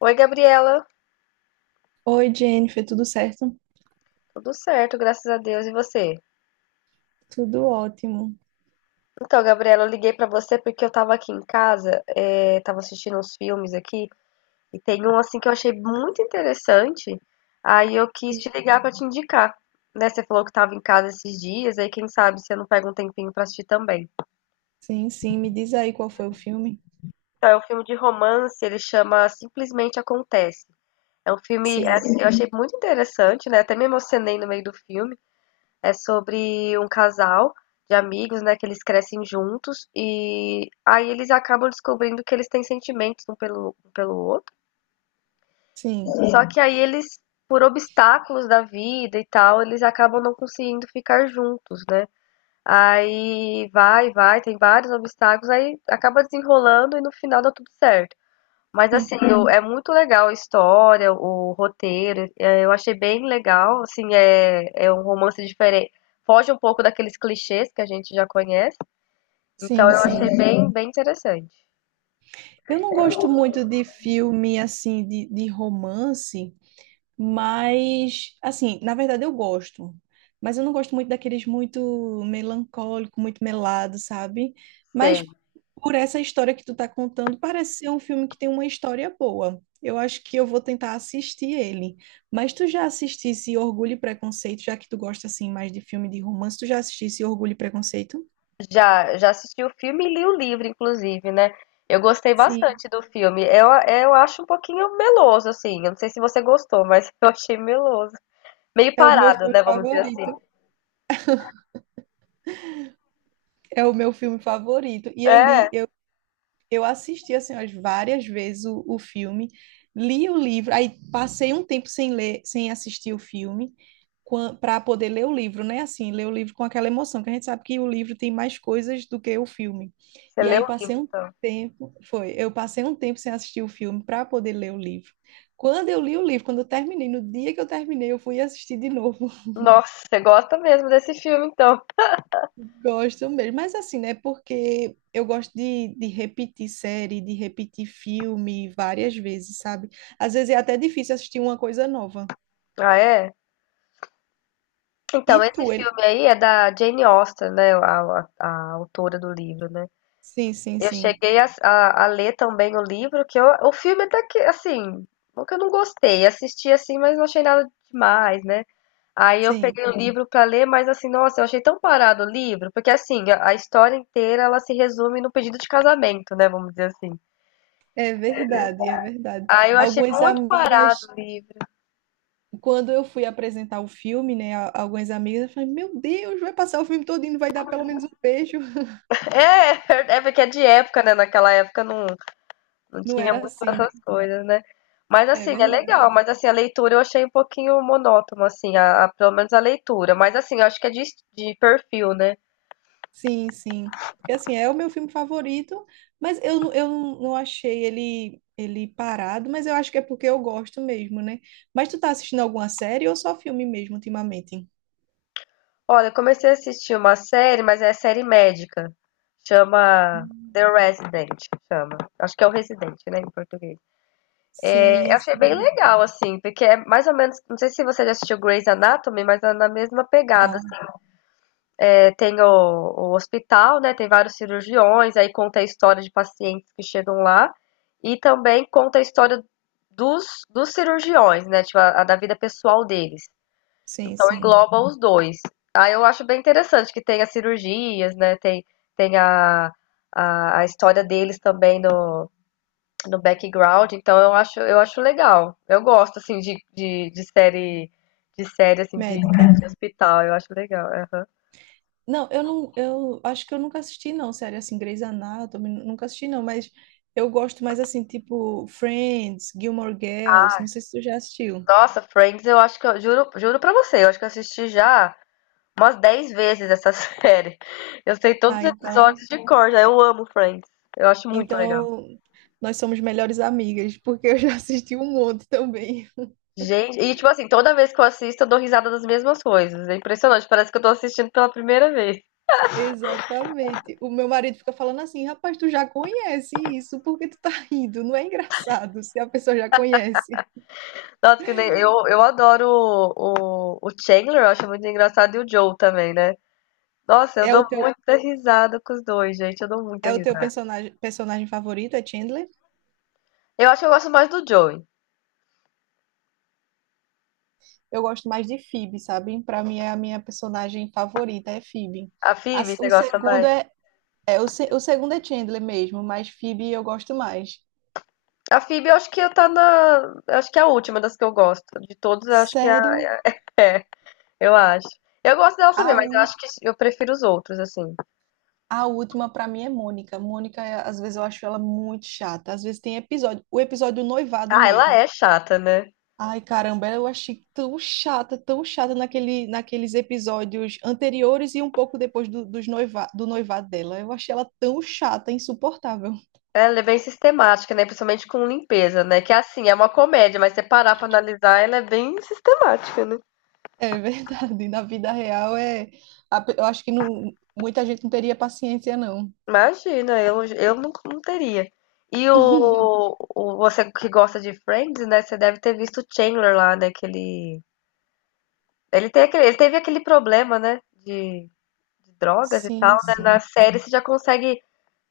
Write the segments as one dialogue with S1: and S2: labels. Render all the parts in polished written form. S1: Oi, Gabriela.
S2: Oi, Jennifer, tudo certo?
S1: Tudo certo, graças a Deus. E você?
S2: Tudo ótimo.
S1: Então, Gabriela, eu liguei pra você porque eu tava aqui em casa, tava assistindo uns filmes aqui, e tem um assim que eu achei muito interessante. Aí eu quis te
S2: Sim,
S1: ligar pra te indicar, né? Você falou que tava em casa esses dias, aí quem sabe você não pega um tempinho pra assistir também.
S2: sim. Me diz aí qual foi o filme.
S1: Então, é um filme de romance, ele chama Simplesmente Acontece. É um filme, é,
S2: Sim,
S1: assim, eu achei muito interessante, né? Até me emocionei no meio do filme. É sobre um casal de amigos, né, que eles crescem juntos e aí eles acabam descobrindo que eles têm sentimentos um pelo outro.
S2: sim.
S1: Só que aí eles, por obstáculos da vida e tal, eles acabam não conseguindo ficar juntos, né? Aí vai, tem vários obstáculos, aí acaba desenrolando e no final dá tudo certo. Mas
S2: Hum.
S1: assim, é muito legal a história, o roteiro, é, eu achei bem legal, assim, é, é um romance diferente, foge um pouco daqueles clichês que a gente já conhece, então
S2: Sim,
S1: eu achei
S2: sim.
S1: bem interessante.
S2: Eu não gosto muito de filme assim, de romance. Mas, assim, na verdade eu gosto. Mas eu não gosto muito daqueles muito melancólico, muito melado, sabe?
S1: Sei,
S2: Mas por essa história que tu tá contando, parece ser um filme que tem uma história boa. Eu acho que eu vou tentar assistir ele. Mas tu já assistisse Orgulho e Preconceito? Já que tu gosta assim mais de filme de romance, tu já assistisse Orgulho e Preconceito?
S1: já assisti o filme e li o livro, inclusive, né? Eu gostei
S2: Sim,
S1: bastante do filme, eu acho um pouquinho meloso, assim, eu não sei se você gostou, mas eu achei meloso, meio
S2: é o meu
S1: parado,
S2: filme
S1: né, vamos dizer assim.
S2: favorito. É o meu filme favorito. E eu
S1: É,
S2: li, eu assisti assim umas várias vezes o filme, li o livro, aí passei um tempo sem ler, sem assistir o filme, para poder ler o livro, né? Assim, ler o livro com aquela emoção, que a gente sabe que o livro tem mais coisas do que o filme.
S1: você
S2: E
S1: leu
S2: aí
S1: o livro,
S2: passei um
S1: então.
S2: tempo, foi, eu passei um tempo sem assistir o filme para poder ler o livro. Quando eu li o livro, quando eu terminei, no dia que eu terminei, eu fui assistir de novo.
S1: Nossa, você gosta mesmo desse filme, então.
S2: Gosto mesmo, mas assim, né? Porque eu gosto de repetir série, de repetir filme várias vezes, sabe? Às vezes é até difícil assistir uma coisa nova.
S1: Ah, é?
S2: E
S1: Então, esse
S2: tu, ele.
S1: filme aí é da Jane Austen, né? A autora do livro, né?
S2: Sim, sim,
S1: Eu
S2: sim,
S1: cheguei a ler também o livro, que eu, o filme até que, assim, não que eu não gostei. Assisti assim, mas não achei nada demais, né? Aí eu
S2: sim.
S1: peguei o, Sim, livro pra ler, mas assim, nossa, eu achei tão parado o livro, porque assim, a história inteira ela se resume no pedido de casamento, né? Vamos dizer assim.
S2: É verdade, é verdade.
S1: Aí eu achei
S2: Algumas
S1: muito parado
S2: amigas,
S1: o livro.
S2: quando eu fui apresentar o filme, né? Algumas amigas falaram, meu Deus, vai passar o filme todo e não vai dar pelo menos um beijo.
S1: É, é porque é de época, né? Naquela época não. Não
S2: Não
S1: tinha
S2: era
S1: muito
S2: assim, né?
S1: essas coisas, né. Mas
S2: É
S1: assim, é
S2: verdade.
S1: legal, mas assim, a leitura eu achei um pouquinho monótono, assim, a pelo menos a leitura. Mas assim, eu acho que é de perfil, né.
S2: Sim, sim. Porque assim, é o meu filme favorito, mas eu, eu não achei ele, ele parado, mas eu acho que é porque eu gosto mesmo, né? Mas tu tá assistindo alguma série ou só filme mesmo ultimamente?
S1: Olha, eu comecei a assistir uma série, mas é série médica. Chama
S2: Hum.
S1: The Resident, chama. Acho que é o Residente, né, em português. É, eu
S2: Sim,
S1: achei bem
S2: sim.
S1: legal, assim, porque é mais ou menos não sei se você já assistiu Grey's Anatomy, mas é na mesma pegada,
S2: Não,
S1: tem o hospital, né? Tem vários cirurgiões, aí conta a história de pacientes que chegam lá e também conta a história dos cirurgiões, né? Tipo, a da vida pessoal deles.
S2: sim,
S1: Então
S2: sim.
S1: engloba os dois. Aí eu acho bem interessante que tem as cirurgias, né? Tem, tem a história deles também no background. Então eu acho legal. Eu gosto assim de série de série assim de,
S2: Médica.
S1: de hospital. Eu acho legal. Aham.
S2: Não, eu não, eu acho que eu nunca assisti, não, série assim, Grey's Anatomy, nunca assisti, não, mas eu gosto mais assim, tipo Friends, Gilmore Girls,
S1: Ah,
S2: não sei se tu já assistiu.
S1: nossa, Friends, eu acho que eu juro, pra você, eu acho que eu assisti já umas 10 vezes essa série. Eu sei todos
S2: Ah,
S1: os
S2: então.
S1: episódios de cor, já. Eu amo Friends. Eu acho muito legal.
S2: Então, nós somos melhores amigas, porque eu já assisti um monte também.
S1: Gente, e tipo assim, toda vez que eu assisto, eu dou risada das mesmas coisas. É impressionante, parece que eu tô assistindo pela primeira vez.
S2: Exatamente. O meu marido fica falando assim, rapaz, tu já conhece isso, por que tu tá rindo? Não é engraçado se a pessoa já conhece.
S1: Nossa, que nem, eu adoro o Chandler, eu acho muito engraçado, e o Joe também, né? Nossa, eu
S2: É
S1: dou
S2: o teu,
S1: muita risada com os dois, gente. Eu dou muita
S2: é o teu
S1: risada.
S2: personagem, personagem favorito, é Chandler?
S1: Eu acho que eu gosto mais do Joey.
S2: Eu gosto mais de Phoebe, sabe? Pra mim é a minha personagem favorita, é Phoebe.
S1: A
S2: A-
S1: Phoebe,
S2: o
S1: você gosta
S2: segundo
S1: mais?
S2: é, é o, o segundo é Chandler mesmo, mas Phoebe eu gosto mais.
S1: A Phoebe, eu acho que tá na. Eu Acho que é a última das que eu gosto. De todos, eu acho que é.
S2: Sério?
S1: Eu acho. Eu gosto dela também,
S2: Ah,
S1: mas eu acho que eu prefiro os outros, assim.
S2: a última pra mim é Mônica. Mônica, às vezes eu acho ela muito chata. Às vezes tem episódio, o episódio do noivado
S1: Ah, ela
S2: mesmo.
S1: é chata, né?
S2: Ai, caramba, eu achei tão chata naquele, naqueles episódios anteriores e um pouco depois do, dos do noivado dela. Eu achei ela tão chata, insuportável.
S1: Ela é bem sistemática, né? Principalmente com limpeza, né? Que é assim, é uma comédia, mas se você parar pra analisar, ela é bem sistemática, né?
S2: É verdade, na vida real é, eu acho que não, muita gente não teria paciência, não.
S1: Imagina, eu não, não teria. Você que gosta de Friends, né? Você deve ter visto o Chandler lá, né? Que ele. Ele, tem aquele, ele teve aquele problema, né? De drogas e
S2: Sim,
S1: tal, né? Na
S2: sim.
S1: série você já consegue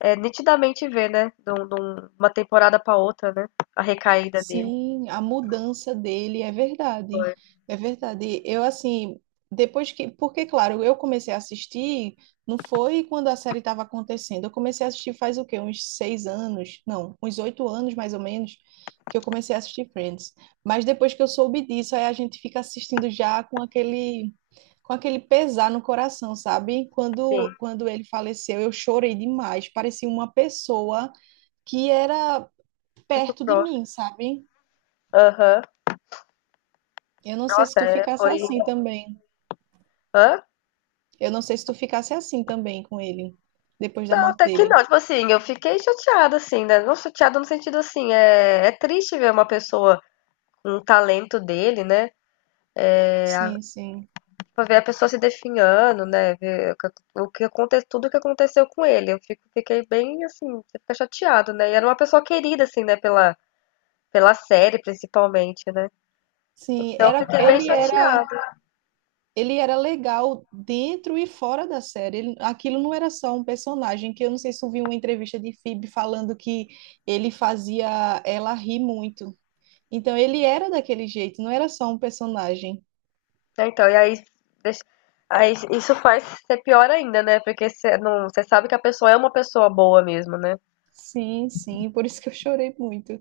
S1: é, nitidamente ver, né? Uma temporada pra outra, né? A recaída dele.
S2: Sim, a mudança dele é verdade. É verdade. Eu, assim, depois que. Porque, claro, eu comecei a assistir, não foi quando a série estava acontecendo. Eu comecei a assistir faz o quê? Uns 6 anos? Não, uns 8 anos mais ou menos, que eu comecei a assistir Friends. Mas depois que eu soube disso, aí a gente fica assistindo já com aquele. Com aquele pesar no coração, sabe?
S1: Sim,
S2: Quando, quando ele faleceu, eu chorei demais. Parecia uma pessoa que era
S1: muito
S2: perto de
S1: próximo.
S2: mim, sabe?
S1: Aham.
S2: Eu não sei se
S1: Nossa,
S2: tu
S1: é,
S2: ficasse
S1: foi.
S2: assim também.
S1: Hã?
S2: Eu não sei se tu ficasse assim também com ele, depois da
S1: Não,
S2: morte
S1: até que
S2: dele.
S1: não. Tipo assim, eu fiquei chateada, assim, né? Não chateada no sentido assim, é, é triste ver uma pessoa com um talento dele, né?
S2: Sim, sim.
S1: Pra ver a pessoa se definhando, né? Ver o que aconteceu, tudo o que aconteceu com ele. Eu fiquei bem assim, você fica chateado, né? E era uma pessoa querida, assim, né, pela série, principalmente, né?
S2: Sim,
S1: Então eu
S2: era,
S1: fiquei bem
S2: ele era,
S1: chateada.
S2: ele era legal dentro e fora da série. Aquilo não era só um personagem, que eu não sei se tu viu uma entrevista de Phoebe falando que ele fazia ela rir muito. Então ele era daquele jeito, não era só um personagem.
S1: Então, e aí, isso faz ser pior ainda, né? Porque você não, você sabe que a pessoa é uma pessoa boa mesmo, né?
S2: Sim, sim, por isso que eu chorei muito.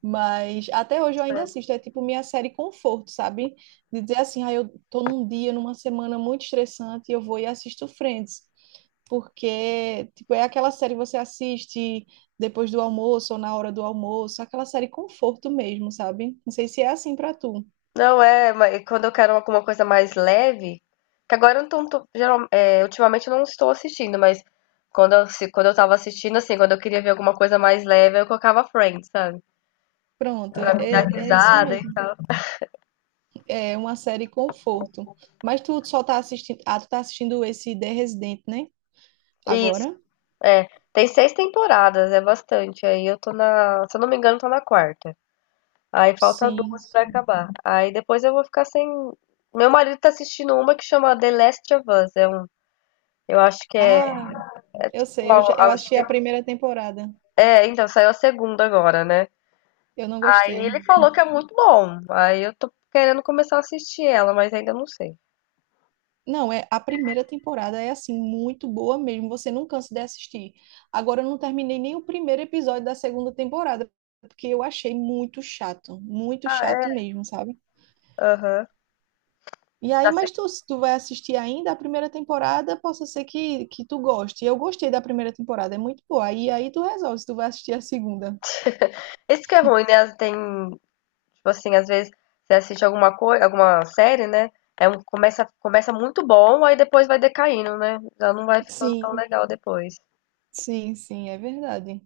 S2: Mas até hoje eu ainda assisto, é tipo minha série conforto, sabe? De dizer assim, ah, eu tô num dia, numa semana muito estressante, eu vou e assisto Friends, porque tipo, é aquela série que você assiste depois do almoço ou na hora do almoço, aquela série conforto mesmo, sabe? Não sei se é assim pra tu.
S1: Não é, mas quando eu quero alguma coisa mais leve, que agora eu não ultimamente eu não estou assistindo, mas quando eu, se, quando eu tava assistindo, assim, quando eu queria ver alguma coisa mais leve, eu colocava Friends, sabe?
S2: Pronto, é,
S1: Pra me dar
S2: é isso
S1: risada e
S2: mesmo.
S1: tal.
S2: É uma série conforto. Mas tu só tá assistindo, ah, tu tá assistindo esse The Resident, né?
S1: Isso,
S2: Agora?
S1: é. Tem seis temporadas, é bastante. Aí eu tô na, se eu não me engano, tô na quarta. Aí falta
S2: Sim,
S1: duas pra
S2: sim.
S1: acabar. Aí depois eu vou ficar sem. Meu marido tá assistindo uma que chama The Last of Us. É um, eu acho que é,
S2: Ah,
S1: é
S2: eu
S1: tipo,
S2: sei, eu, eu
S1: acho
S2: assisti
S1: que
S2: a primeira temporada.
S1: então saiu a segunda agora, né?
S2: Eu não
S1: Aí ele
S2: gostei.
S1: falou que é muito bom. Aí eu tô querendo começar a assistir ela, mas ainda não sei.
S2: Não, é a primeira temporada é assim muito boa mesmo, você não cansa de assistir. Agora eu não terminei nem o primeiro episódio da segunda temporada, porque eu achei muito
S1: Ah,
S2: chato
S1: é?
S2: mesmo, sabe?
S1: Aham.
S2: E aí,
S1: Dá se-
S2: mas tu, se tu vai assistir ainda a primeira temporada, possa ser que tu goste. Eu gostei da primeira temporada, é muito boa. E aí tu resolve se tu vai assistir a segunda.
S1: Isso que é ruim, né? Tem, tipo assim, às vezes você assiste alguma coisa, alguma série, né? É um, começa muito bom, aí depois vai decaindo, né? Já não vai ficando tão
S2: Sim,
S1: legal depois.
S2: sim, é verdade.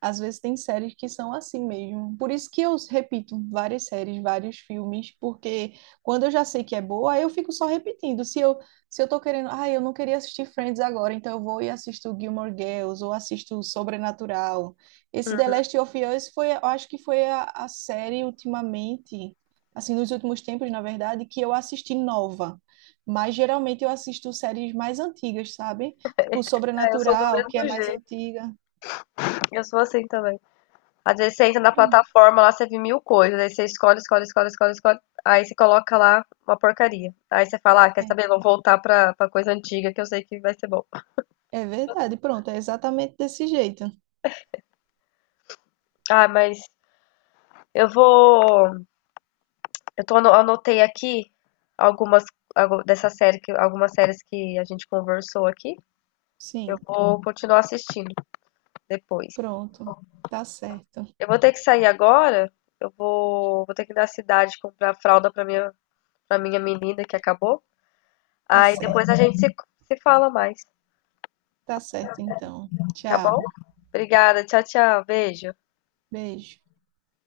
S2: Às vezes tem séries que são assim mesmo. Por isso que eu repito várias séries, vários filmes, porque quando eu já sei que é boa, aí eu fico só repetindo. Se eu, se eu tô querendo, ah, eu não queria assistir Friends agora, então eu vou e assisto Gilmore Girls ou assisto Sobrenatural. Esse The Last of Us foi, eu acho que foi a série ultimamente, assim, nos últimos tempos, na verdade, que eu assisti nova. Mas geralmente eu assisto séries mais antigas, sabe? Tipo
S1: É, eu sou do
S2: Sobrenatural,
S1: mesmo
S2: que é mais
S1: jeito.
S2: antiga.
S1: Eu sou assim também. Às vezes você entra na
S2: Pronto.
S1: plataforma lá, você vê mil coisas. Aí você escolhe, escolhe, escolhe, escolhe, escolhe. Aí você coloca lá uma porcaria. Aí você fala, ah, quer
S2: É.
S1: saber? Vou voltar pra, coisa antiga que eu sei que vai ser bom.
S2: É verdade, pronto, é exatamente desse jeito.
S1: Ah, mas eu vou. Anotei aqui algumas dessa série, que, algumas séries que a gente conversou aqui. Eu
S2: Sim,
S1: vou continuar assistindo depois.
S2: pronto. Tá certo,
S1: Eu vou ter que sair agora. Eu vou, vou ter que ir na cidade comprar fralda pra minha, menina que acabou.
S2: tá
S1: Aí depois
S2: certo,
S1: a gente se fala mais,
S2: tá certo então.
S1: tá bom?
S2: Tchau,
S1: Obrigada, tchau, tchau, beijo.
S2: beijo.